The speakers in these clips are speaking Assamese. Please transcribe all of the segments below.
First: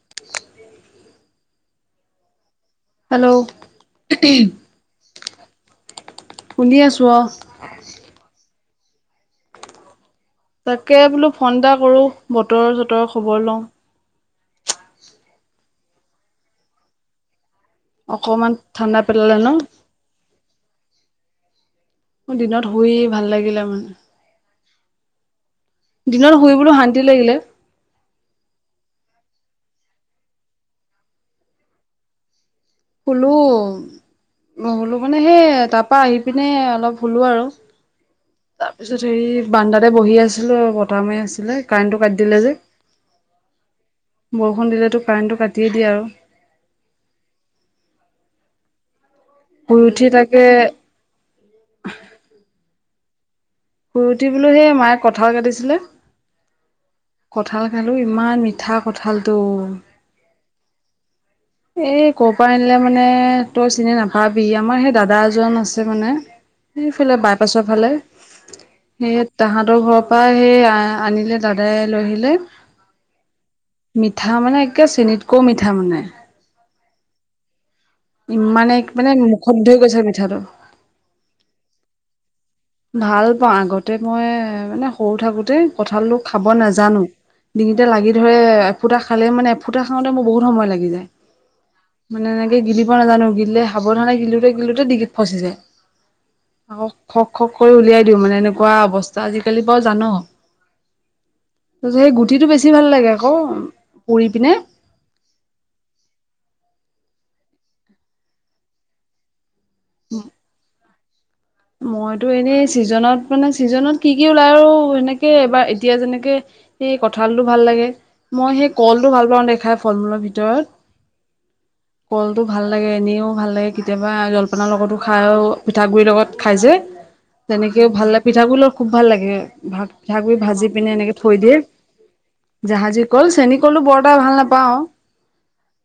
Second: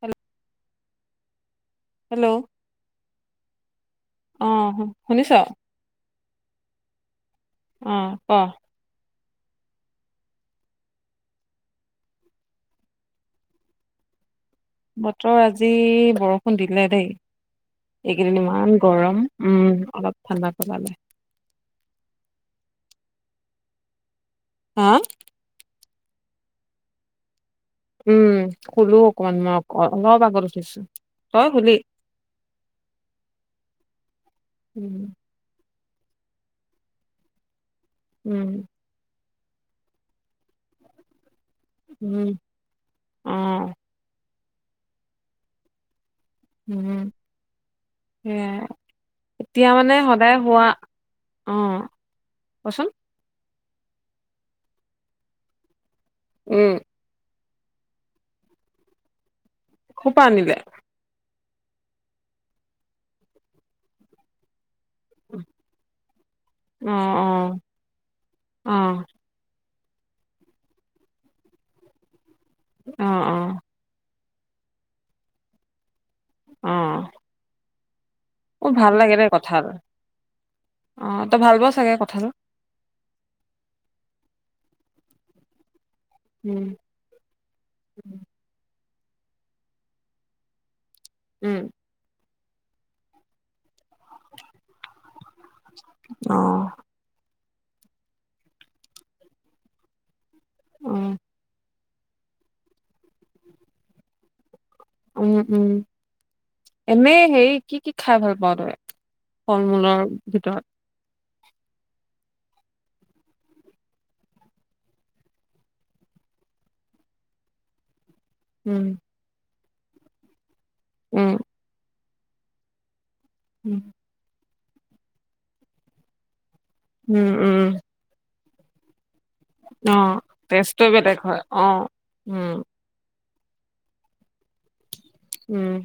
হেল্ল'? হেল্ল'? হেল্ল' অ', শুনিছ? শুনিআছোঁ অ'। অ', ক? তাকে বোলোঁ ফোন এটা কৰোঁ, বতৰ চতৰৰ খবৰ লওঁ। বতৰ আজি বৰষুণ দিলে দেই। এইকেইদিন অকণমান ইমান ঠাণ্ডা গৰম। পেলালে উম, ন অলপ ঠাণ্ডা পেলালে। মোৰ দিনত শুই ভাল লাগিলে মানে। সা? দিনত শুইবোলোঁ শান্তি লাগিলে। উম, শুলোঁ অকমান মই অলপ আগত উঠিছোঁ, তই শুলি? শুলোঁ। উম শুলোঁ মানে সেই তাৰপা আহি পিনে অলপ শুলোঁ আৰু। উম। তাৰপিছত হেৰি বাৰাণ্ডাতে বহি আছিলোঁ আৰু বতাহ মাৰি আছিলে, কাৰেণ্টটো কাটি উম দিলে যে। অ'। বৰষুণ দিলেতো কাৰেণ্টটো কাটিয়েই দিয়ে আৰু। উম, সেয়াই, এতিয়া শুই মানে উঠি সদায় তাকে হোৱা? অ', কোৱাচোন? শুই উঠি বোলোঁ সেই মায়ে কঁঠাল কাটিছিলে। উম। কঁঠাল খালোঁ, ইমান মিঠা কঁঠালটো। ক'ৰ পৰা আনিলে? এই ক'ৰ পৰা আনিলে মানে, তই চিনি নাপাবি। আমাৰ সেই দাদা দাদা এজন আছে মানে, অ অ সেইফালে বাইপাছৰ ফালে। অ সেয়াত তাহাঁতৰ ঘৰৰপা সেই আ আনিলে, দাদাই লৈ আহিলে। অ', অ'। মিঠা মানে একে চেনত্‌কও মিঠা মানে। অ'। মোৰ ইমানে ভাল মানে লাগে দেই কঁঠাল মুখত ধৰি গৈছে মিঠাটো। অ', ত ভাল হব চাগে কঠালটো। ভাল পাওঁ আগতে মই মানে সৰু থাকোতে কঠালটো খাব উম নাজানো ডিঙিতে লাগি ধৰে। ফুটা খালে মানে, এফুটা খাওঁতে মোৰ বহুত সময় লাগি যায়। উম। মানে এনেকে গিলিব নাজানো, গিলিলে সাৱধানে গিলোতে-গিলোতে ডিঙিত ফচি যায়। অ আকৌ খক্‌ খক কৰি উলিয়াই দিওঁ মানে এনেকুৱা অৱস্থা আজি কালি বাৰু জানোঁ। অ'। তাৰপিছত সেই গুটিটো বেছি ভাল লাগে আক পুৰিপিনে। উম-উম, এনেই হেৰি কি কি খাই ভাল পাওঁ তই? ফল-মূলৰ ভিতৰত। মইটো এনেই ছিজনত মানে ছিজনত কি কি ওলাই আৰু সেনেকে বা এতিয়া যেনেকে সেই কঠালটো ভাল লাগে। মই সেই উম, কলটো ভাল পাওঁ দে খাই ফল-মূলৰ ভিতৰত। উম। কলটো ভাল লাগে। এনেও ভাল লাগে। উম, কেতিয়াবা জলপানাৰ লগটো খাওঁ পিঠাগুৰিৰ লগত খাই যে উম, উম। তেনেকেও ভালে লাগে। পিঠাগুৰিৰ লগত খুব ভাল লাগে। ভাগ অ', পিঠাগুৰি ভাজি টেষ্টটোৱে পিনে বেলেগ এনেকে হয়, থৈ দিয়ে। অ', উম, জাহাজি কল, চেনীকলো বৰ এটা ভাল নাপাওঁ। উম।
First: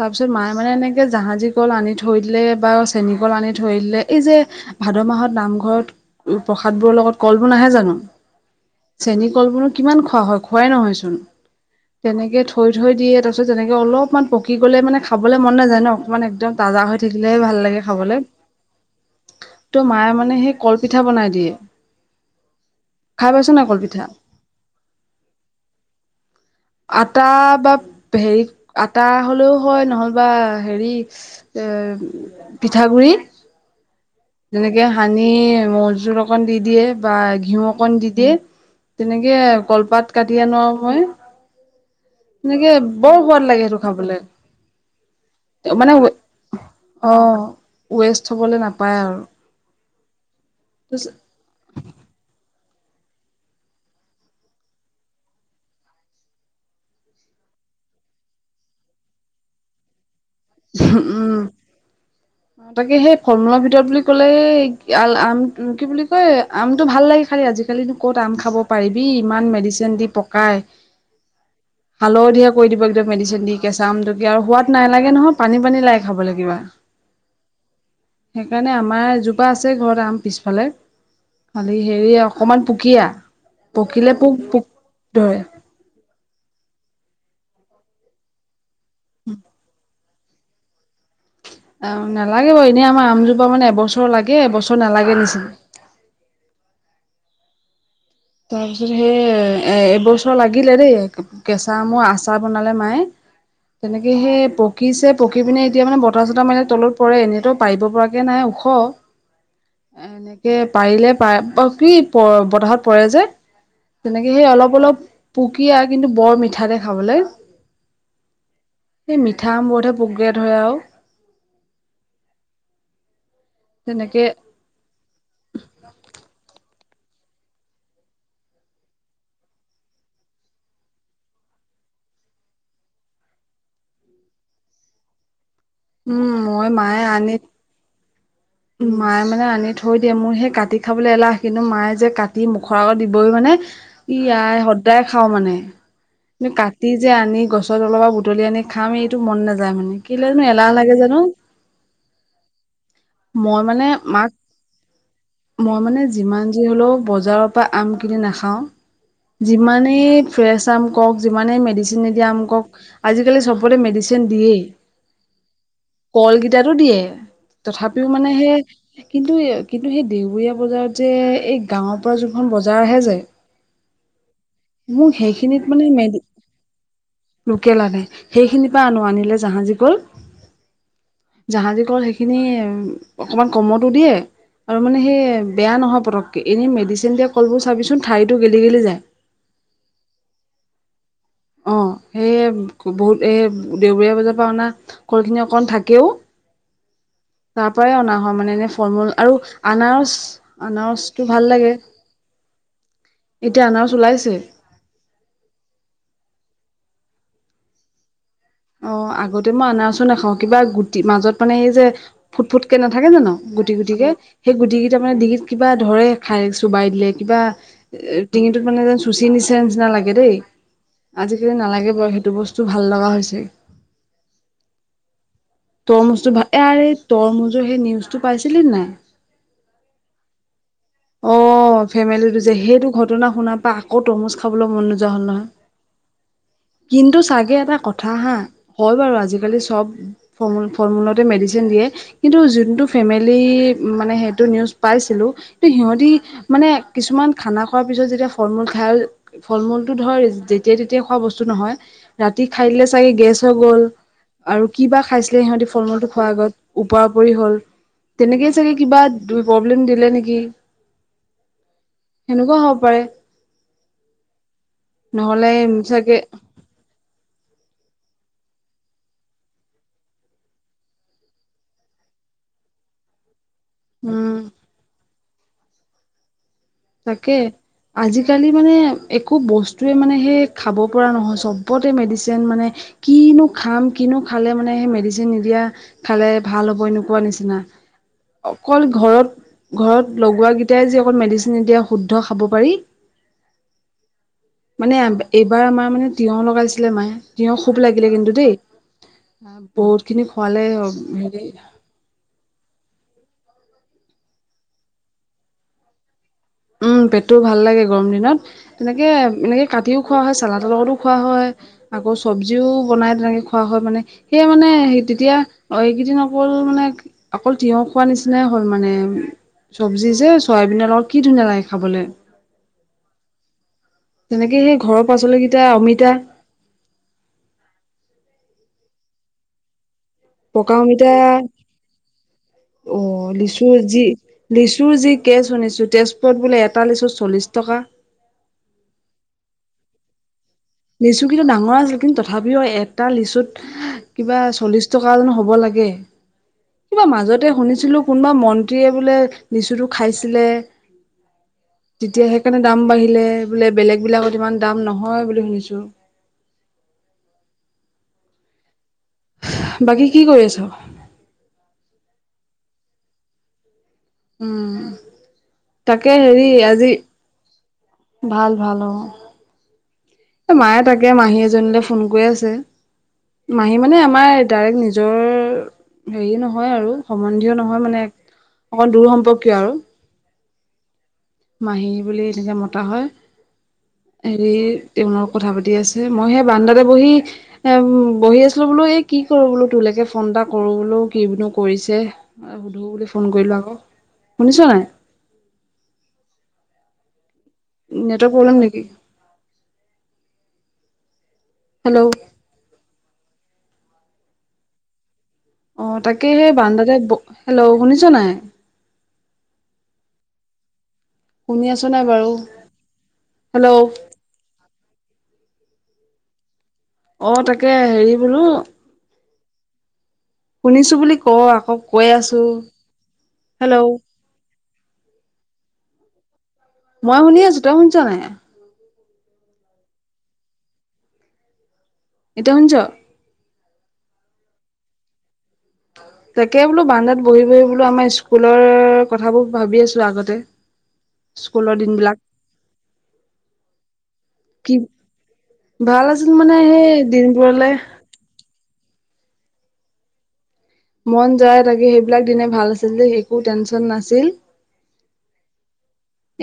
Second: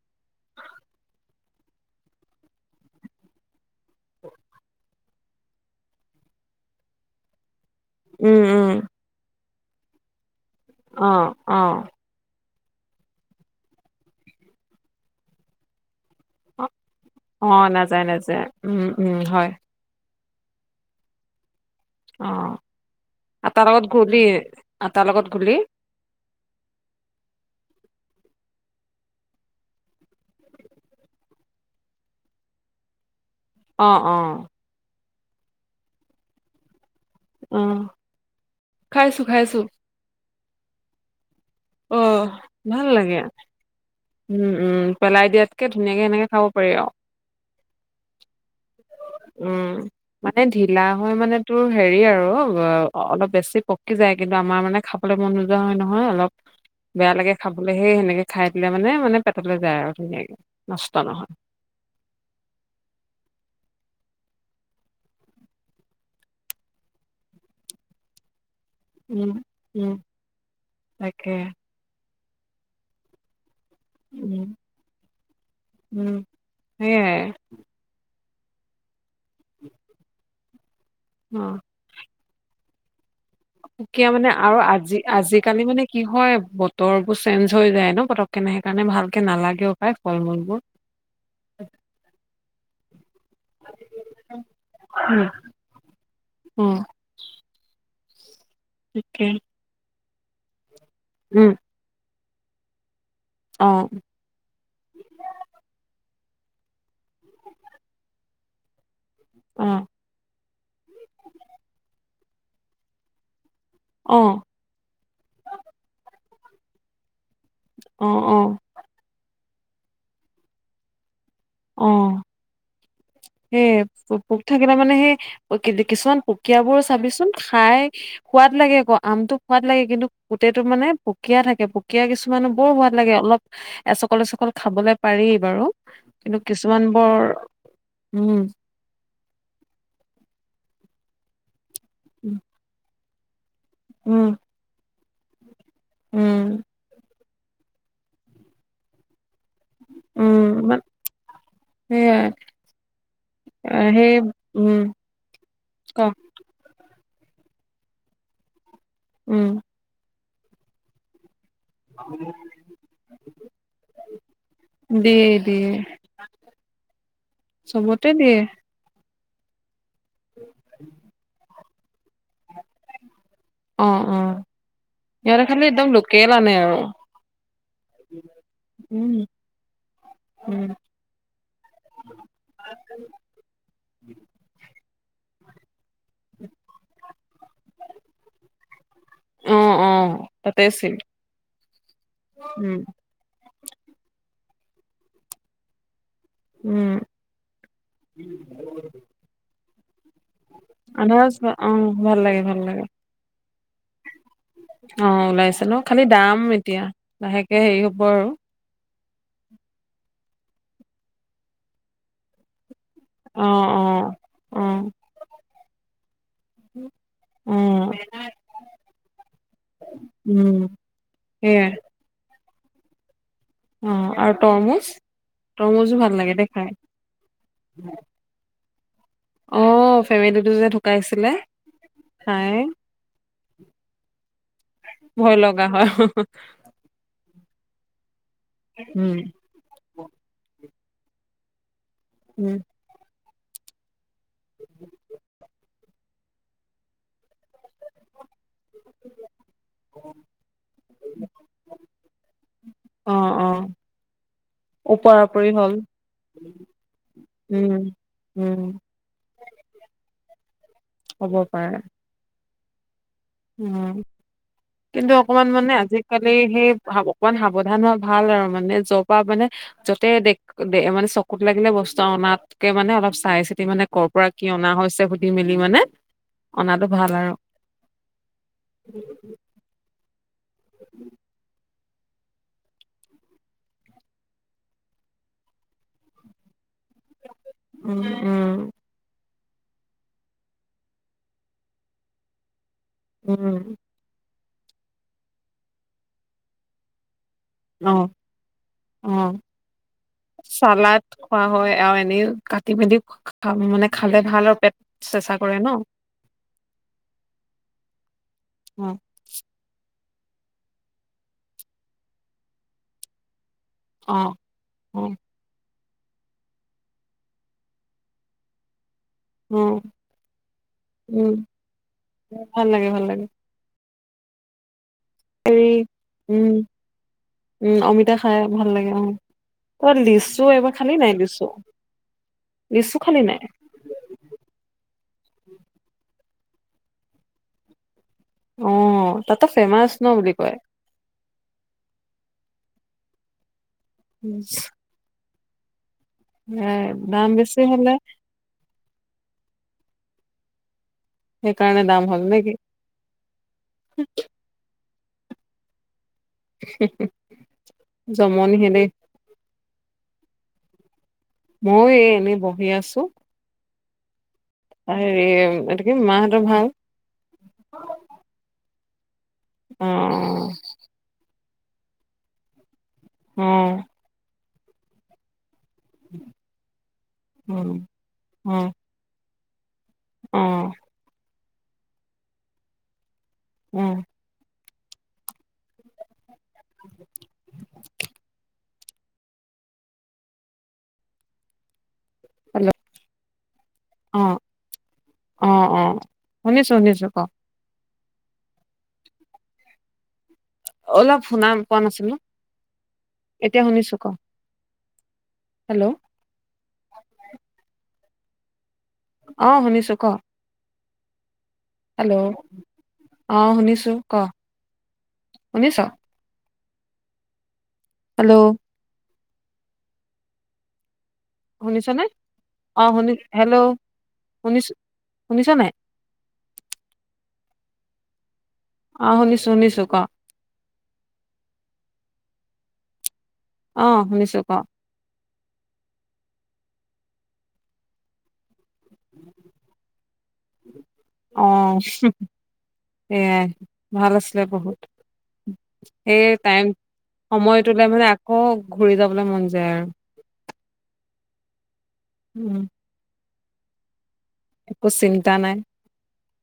তাৰপিছত মায়ে মানে এনেকে জাহাজী কল আনি থৈ দিলে বা চেনী কল আনি থৈ দিলে, এই যে ভাদ মাহত নামঘৰত প্ৰসাদবোৰৰ লগত কলবোৰ নাহে জানো? উম, উম। চেনীকলবোৰ কিমান খোৱা হ'য়? খোৱাই নহয়চোন। অ', অ', তেনেকে থৈ-থৈ দিয়ে তাৰপিছত তেনেকে অলপমান পকি গ'লে মানে খাবলৈ মন নাযায় ন। অকমান একদম তাজা হৈ থাকিলে হে ভাল লাগে খাবলৈ। উম-উম হয়। ত মায়ে মানে সেই কলপিঠা বনাই দিয়ে। অ' খাই পাইছ নাই আটাৰ লগত কলপিঠা গুলী আটাৰ লগত গুলী। আটা বা হেৰি আটা হলেও হ'য় নহ'লে বা হেৰি এ পিঠাগুৰি অ', অ'। যেনেকে হানি মৌওজুল অকণ দি দিয়ে। বা ঘিউ অ', অকন দি দিয়ে। খাইছো তেনেকে খাইছো, কলপাত কাটি আনো আৰু মই। অ', তেনেকে ভাল লাগে, বৰ সোৱাদ লাগে সেইটো খাবলে। উম, উম। পেলাই দিয়াতকে মানে ধুনীয়াকে এনেকে খাব পাৰি আওঁ। অ'। ৱেষ্ট হবলৈ নাপায় আৰু উম, মানে ঢিলা হ'য় মানে তো হেৰি আৰু অ' অলপ বেছি পকি যায় কিন্তু আমাৰ মানে খাবলৈ মন নোযোৱা হয় নহয় অলপ বেয়া লাগে খাবলৈ সেই সেনেকে খাই দিলে মানে মানে পেটলৈ যায় আৰু ধুনীয়াকে। নষ্ট নহয়। [unintelligible] অ' তাকে সেই ফল মূলৰ ভিতৰত বুলি ক'লে আল আম কি বুলি কয় আমটো ভাল লাগে খালি আজিকালি ক'ত আম খাব। মাৰিবি উম, ইমান উম, মেডিচিন দি পকাই তাকে হালধীয়া কৰি দিব একদম মেডিচিন দি। কেচা আমটো কি আৰু উম, সোৱাদ নাইলাগে নহয় পানী-পানী লাগে উম, খাবলৈ কিবা। সেইয়াই সেইকাৰণে আমাৰ এজোপা আছে ঘৰত আম পিছফালে। অ', হেৰি অকণমান পুকীয়া। পুকীয়া পকিলে মানে পোক আৰু পোক আজি ধৰে আজিকালি মানে কি হয় বতৰ বোৰ চেঞ্জ হৈ যায় ন পট কেনে সেইকাৰণে ভালকে নালাগেও খাই ফল মূলবোৰ। অ নালাগে ব এনেই আমাৰ আমজোপা মানে এবছৰ লাগে এবছৰ নালাগে উম, নিচিনা উম। তাৰ পিছত সেই তাকে এ এবছৰ লাগিলে দেই কেছ উম, কা আমৰ আচাৰ বনালে মায়ে অ', তেনেকে সেই প পকিছে পকি পিনে এতিয়া মানে বতাহ-চতাহ মাৰিলে তলত পৰে এনেতো পাৰিব পৰাকে নাই ওখ। অ'। এনেকে পাৰিলে পাৰা অ' কি বতাহত পৰে যে। তেনেকে অ', সেই অলপ-অলপ পুকীয়া কিন্তু বৰ মিঠাদে খাবলৈ। অঁ অঁ। এই মিঠা আমবোৰতহে পোকে ধৰে আৰু অ সেই তেনেকে থাকিলে মানে সেই কিছুমান পুকিয়াবোৰ চাবিচোন খাই সোৱাদ লাগে আকৌ আমটো সোৱাদ লাগে কিন্তু গোটটো মানে পুকীয়া থাকে পুকীয়া কিছু কিছুমানে বৰ সোৱাদ লাগে অলপ এচকল, এচকল খাবলে পাৰি বাৰু উম কিন্তু মই কিছুমান মায়ে বৰ আনি উম মায়ে মানে আনি থৈ দিয়ে মোৰ সেই কাটি খাবলৈ এলাহ কিন্তু মায়ে যে উম কাটি মুখৰ আগত দিবই মানে, ই আই সদায় খাওঁ মানে উম কাটি যে আনি গছৰ তলৰ পৰা বুটলি আনি খাম এইটো মন নাযায় যায় মানে কেলেই নো এলাহ লাগে জানো সেইয়াই মই মানে মাক উম -মই ক মানে যিমান যি হ'লেও বজাৰত পৰা আম কিনি নাখাওঁ, উম যিমানেই ফ্ৰেছ আম কওক যিমানেই মেডিচিন চিন নিদিয়া আম কওক, আজিকালি চবৰে মেডিচিন দিয়েই দিয়ে-দিয়ে কলকেইটাতো দিয়ে তথাপি টো মানে দিয়ে সেই কিন্তু- কিন্তু সেই দেওবৰীয়া বজাৰত যে এই গাঁৱৰ পৰা যোনখন বজাৰ আহে যে? অ, অ। মোক সিহঁতৰ সেইখিনিত খিনি মানে একদম মেডি লোকেল আনে আৰু লোকেল আনে। সেইখিনিৰ পৰা আনো উম আনিলে জাহাজী কল উম। জাহাজী কল সেইখিনিয়ে আৰু অকনমান কমতো দিয়ে আৰু মানে সেই বেয়া নহয় পটককে, এনে মেডিচিন দিয়া কলবোৰ চাবিচোন ঠাৰিটো গেলি গেলি যায় অ অ তাতে আছিল অহ, সেয়ে বহুত এই দেওবৰীয়া বজাৰৰ পৰা অনা কলখিনি অকন থাকেও উম। তাৰ পৰাই অনা হয় মানে এনে ফল- মূল আৰু আনাৰস আনাৰসটো আনাৰস ভাল বা অ লাগে ভাল লাগে ভাল লাগে এতিয়া আনাৰস ওলাইছে অ ওলাইছে ন খালি দাম এতিয়া লাহেকে হেৰি হব আৰু অ আগতে মই আনাৰস নাখাও, কিবা গুটি- মাজত মানে এই যে ফুট-ফুটকে নাথাকে জানো অ গুটি অ গুটিকে সেই অ গুটিকেইটা মানে ডিঙিত কিবা ধৰে খাই চুবাই দিলে কিবা অ এ ডিঙিটোত মানে চুচি নিচে নিচিনা লাগে দেই উম আজিকালি সেয়াই নালাগে বাৰু সেইটো বস্তু ভাল লগা হৈছে অ, আৰু তৰমুচ? তৰমূচ টো ভাল, আৰে তৰমূচৰ সেই নিউজটো পাইছিলি নে নাই অ ফেমিলিটো যে ঢুকাইছিলে। অ ফেমিলি টো খাই যে, সেইটো ঘটনা শুনাৰ পা আকৌ তৰমুজ খাবলৈ মন নোযোৱা হল ভয় নহয় লগা হয়, হো হো কিন্তু চাগে এটা কথা হা, হয় বাৰু উম আজিকালি চব ফলমূল -ফল- মূলতে মেডিচিন দিয়ে কিন্তু উম যোনটো ফেমিলি মানে সেইটো নিউজ পাইছিলো। সিহঁতি মানে কিছুমান খানা খোৱাৰ পিছত যেতিয়া ফল মূল খাই ফল মূলটো ধৰ যেতিয়াই তেতিয়াই খোৱা বস্তু নহয় যে। ৰাতি খাই দিলে চাগে অ গেছ অ হৈ গ'ল, আৰু কিবা ওপৰা খাইছিলে ওপৰি সিহঁতি হ'ল ফল মূলটো খোৱাৰ আগত ওপৰা ওপৰি হ'ল। উম তেনেকে উম চাগে কিবা প্ৰব্লেম দিলে নেকি? হ'ব পাৰে। সেনেকুৱা হব পাৰে। উম, কিন্তু অকমান নহ'লে মানে চাগে আজিকালি সেই ভাব অকমান সাৱধান হোৱা ভাল আৰু মানে যৰ পৰা মানে যতে দে মানে চকুত লাগিলে বস্তু অনাতকে মানে অলপ চাই চিতি মানে কৰ' পৰা উম কি অনা হৈছে সুধি মেলি মানে অনাটো ভাল আৰু। তাকে আজিকালি মানে একো বস্তুৱে মানে সেই খাব পৰা নহয় চব ওপতে মেডিচিন মানে কিনো খাম কিনো খালে মানে সেই মেডিচিন নিদিয়া, খালে ভাল হ'ব এনেকুৱা নিচিনা। উম, উম, অকল ঘৰত ঘৰত লগোৱা কেইটাই যে অকল মেডিচীন নিদিয়া শুদ্ধ খাব পাৰি, উম। মানে এইবাৰ আমাৰ মানে তিয়হ লগাইছিলে মায়ে। তিয়হ খুব অ', লাগিলে কিন্তু দেই। অ বহুত খিনি খোৱালে চালাড খোৱা হেৰি হয় আৰু এনেই কাটি মেলি মানে খালে ভাল আৰু পেট চেচা কৰে ন। উম পেটটো ভাল লাগে গৰম দিনত অ', তেনেকে এনেকে কাটিও খোৱা হয় চালাতৰ লগতো খোৱা হয় আকৌ চব্জিও বনাই তেনেকে খোৱা হয়। মানে অ', সেয়ে মানে সেই অ', অ', তেতিয়া অ এইকেইদিন অকল মানে অকল তিয়হ খোৱা নিচিনাই হ'ল মানে। চব্জি যে চয়াবিনৰ লগ কি উম। ধুনীয়া লাগে খাবলে। ভাল লাগে ভাল লাগে। তেনেকে সেই ঘৰৰ হেৰি পাচলিকেইটা অমিতা উম, উম অমিতা খাই ভাল লাগে অ কোবাত লি ছো এইবাৰ পকা খালি অমিতা নাই লিছো লিছো খালি নাই? লিচুৰ যি লিচুৰ যি কেছ শুনিছো তেজপুৰত বোলে এটা লিচু চল্লিশ টকা। অ তাতো ফেমাচ ন বুলি কয়। লিচু কিন্তু ডাঙৰ আছিল কিন্তু তথাপিও এটা লিচুত কিবা উম, চল্লিশ টকা জানো হব লাগে, এ কিবা দাম মাজতে বেছি হলে শুনিছিলো কোনোবা ম ন্ত্ৰীয়ে বোলে লিচুটো খাইছিলে। সেইকাৰণে দাম হ'ল তেতিয়া নে কি সেইকাৰণে দাম বাঢ়িলে বোলে বেলেগ বিলাকত ইমান দাম নহয় বুলি শুনিছো। জমনিহে দেই। বাকী কি কৰি আছ? মই এ এনেই বহি আছো। উম হেৰি এটো কি তাকে মাহঁতৰ হেৰি ভাল? আজি ভাল ভাল অ। অহ। মায়ে তাকে মাহী এজনীলৈ ফোন কৰি আছে অ মাহী মানে আমাৰ ডাইৰেক্ট নিজৰ হেৰি নহয় আৰু সম্বন্ধীয় নহয় মানে অকণ দূৰ সম্পৰ্কীয় আৰু। অহ। মাহী বুলি এনেকৈ মতা হয়। উম। হেৰি তেওঁলোক কথা পাতি আছে মই সেই বান্দাতে বহি এ বহি আছোঁ। আ বোলোঁ এই কি কৰোঁ বোলোঁ টোৰলৈকে ফোন এটা কৰোঁ বোলোঁ কি বুলিনো কৰিছে? হেল্ল' হুধো বুলি ফোন কৰিলোঁ আকৌ। অ শুনিছ নাই? অ', অ', শুনিছোঁ-শুনিছোঁ ক। নেটৱক প্ৰব্লেম নেকি? অলপ শুনা পোৱা হেল্ল' নাছিলোঁ, এতিয়া শুনিছোঁ ক। অ হেল্ল' তাকে সেই বান্দাতে, হেল্ল' শুনিছ নাই? অ শুনিছো ক। শুনি আছোঁ। হেল্ল' অঁ শুনিছোঁ ক শুনিছ। অ তাকে হেৰি বোলো হেল্ল' শুনিছো বুলি ক আকৌ শুনিছনে? কৈ আছো অ', শুনি হেল্ল'? শুনিছোঁ, শুনিছনাই? মই শুনি আছোঁ। তই শুনিছ নাই? অ', শুনিছোঁ-শুনিছোঁ ক। তই শুনিছ? অ', শুনিছোঁ ক। তাকে বোলোঁ বাৰাণ্ডাত বহি-বহি বোলোঁ আমাৰ স্কুলৰ কথাবোৰ ভাবি আছোঁ আগতে। [unintelligible] স্কুলৰ অ', দিনবিলাক সেয়াই ভাল আছিলে কি বহুত। ভাল সেই আছিল মানে টাইম সেই দিনবোৰলে সময়টোলে মানে আকৌ ঘূৰি যাবলৈ মন যায় আৰু। মন যায় তাকে সেইবিলাক দিনে উম ভাল আছিল ডেই একো টেনচন নাছিল। একো চিন্তা নাই।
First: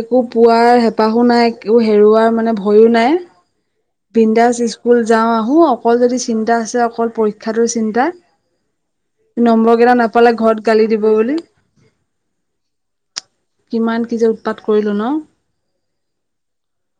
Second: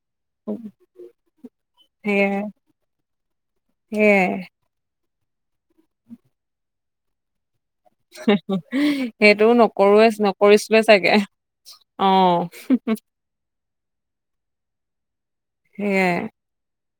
একো পোৱাৰ হেঁপাহো নাই একো হেৰুৱাৰ সেয়াই মানে ভয়ো নাই। সেয়াই বন্দাস স্কুল যাওঁ আহোঁ, অকল যদি চিন্তা আছে অকল পৰিক্ষা শিক্ষাটো চিন্তা। সেইটোও নম্বৰ কেইটা নকৰোৱে নাপালে ঘৰত নকৰিচিলোৱে গালি দিব চাগে। বুলি অ'। কিমান কি যে উৎপাত কৰিলো ন? সেয়াই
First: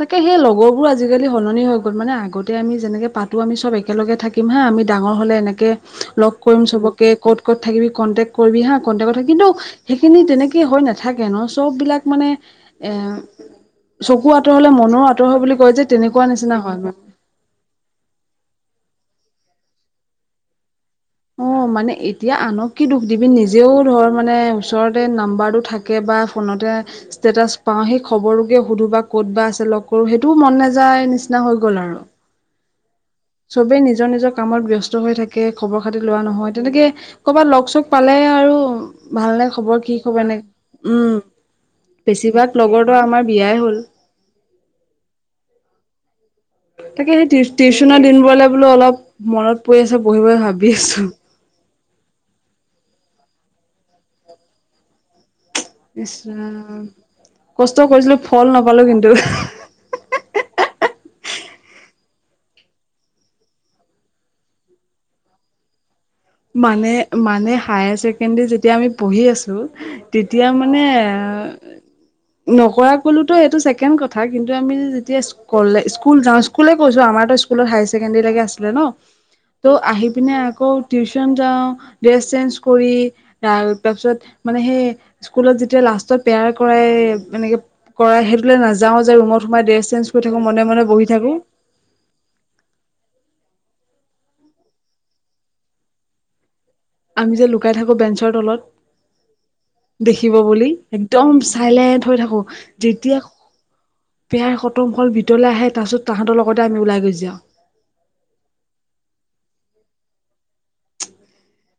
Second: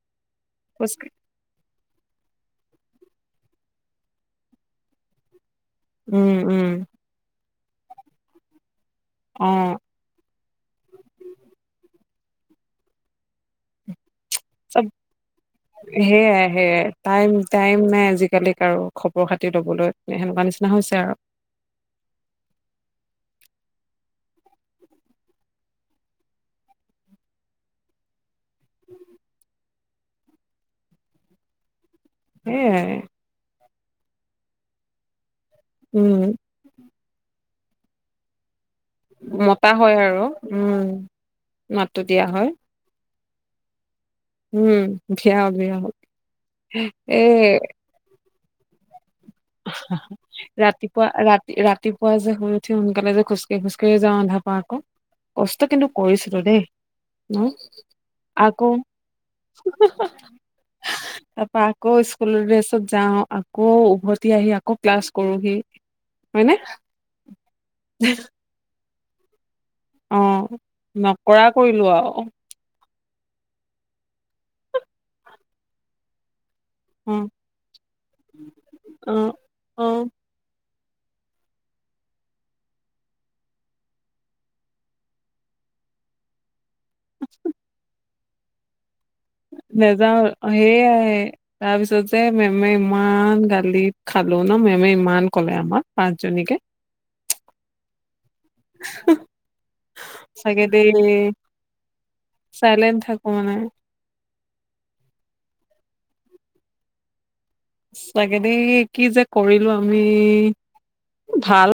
তাকে সেই লগৰবোৰ খোজ আজিকালি সলনি হৈ গ'ল মানে আগতে আমি যেনেকৈ পাতো আমি চব একেলে থাকিম হা আমি ডাঙৰ হ'লে এনেকে উম লগ কৰিম উম চবকে ক'ত - ক'ত থাকিবি কণ্টেক্ট কৰিববি হা কণ্টেক্সট থাকিম অ কিন্তু সেইখিনি তেনেকে হয় না ন, চ'ব বিলাক মানে এ চকু আঁতৰ হলে চব মনৰো আঁতৰ হয় বুলি কয় যে তেনেকুৱা সেয়াই নিচিনা সেয়াই হয়। টাইম টাইম নাই আজিকালিক আৰু খবৰ খাতি ল'বলৈ সেনেকুৱা নিচিনা হৈছে আৰু। অ', মানে এতিয়া আনক কি দুখ দিবি নিজেও ধৰ মানে ওচৰতে নাম্বাৰটো থাকে বা ফোনতে ষ্টেটাছ পাওঁ সেই খবৰ সুধো বা ক'ত বা আছে লগ কৰো সেইটোও মন নাযায় নিচিনা হৈ গ'ল আৰু। সেয়াই। চবেই নিজৰ-নিজৰ কামত ব্যস্ত হৈ থাকে খবৰ খাতি উম লোৱা নহয়। তেনেকে কৰ'বাত লগ চগ পালে আৰু ভাল নে মতা খবৰ হয় কি আৰু খবৰ এনেকে উম, মাতটো দিয়া হয় বেছিভাগ লগৰো আমাৰ বিয়াই হ'ল। উম, ভিয় বিয়া হল। তাকে এ সেই টিউচনৰ দিনবোৰলৈ বোলো অলপ মনত পৰি আছে, বহি-বহি ভাবি ৰাতিপুৱা আছোঁ। ৰাতি ৰাতিপুৱা যে শুই উঠি সোনকালে যে খোজকাঢ়ি - খোজকাঢ় যাও আধা পাও আকৌ। কষ্ট কিন্তু ইচ কৰিছিলোঁ দেই, ৰাম ন? কষ্ট কৰিছিলো ফল আকৌ নাপালো কিন্তু তাৰপা আকৌ স্কুলৰ ড্ৰেছত যাওঁ, আকৌ উভ এতি আহি আকৌ ক্লাছ কৰোহি। হয়নে? মানে - মানে হায়াৰ ছেকেণ্ডাৰী যেতিয়া আমি পঢ়ি আছোঁ তেতিয়া অ' মানে নকৰা কৰিলো আৰু অ' নকৰা কলোতো এইটো ছেকেণ্ড কথা কিন্তু আমি যেতিয়ালে স্কুল যাওঁ স্কুলে কৈছোঁ আমাৰতো স্কুলত হায়াৰ ছেকেণ্ডৰীলৈকে আছিলে ন? অ' ত' আহি অ' পিনে আকৌ টিউচন যাও ড্ৰেছ চেঞ্জ কৰি তাৰপিছত মানে সেই স্কুলত যেতিয়া লাষ্টত প্ৰেয়াৰ কৰা এনেকে কৰাই সেইটোলেই নাযাও যে ৰুমত তোমাৰ ড্ৰেছ চেঞ্ কৰি থাকো মনে - মনে বহি থাকো। তাৰ পিছ যে মেমে ইমান গালি খালো ন মেমে ইমান কলে আমাক পাচ জনীকে। আমি যে লুকাই থাকোঁ বেঞ্চৰ তলত? উ [unintelligible] দেখিব বুলি একদম চাইলেণ্ট হৈ থাকোঁ, চাইলেণ্ট যেতিয়া থাকো মানে পেয়াৰ কটম হল ভিতৰলৈ আহে তাৰ পিছত তাহাতৰ লগতে আমি ওলাই গুচি যাওঁ। সচাকে দ কি যে কৰিলো আমি ভাল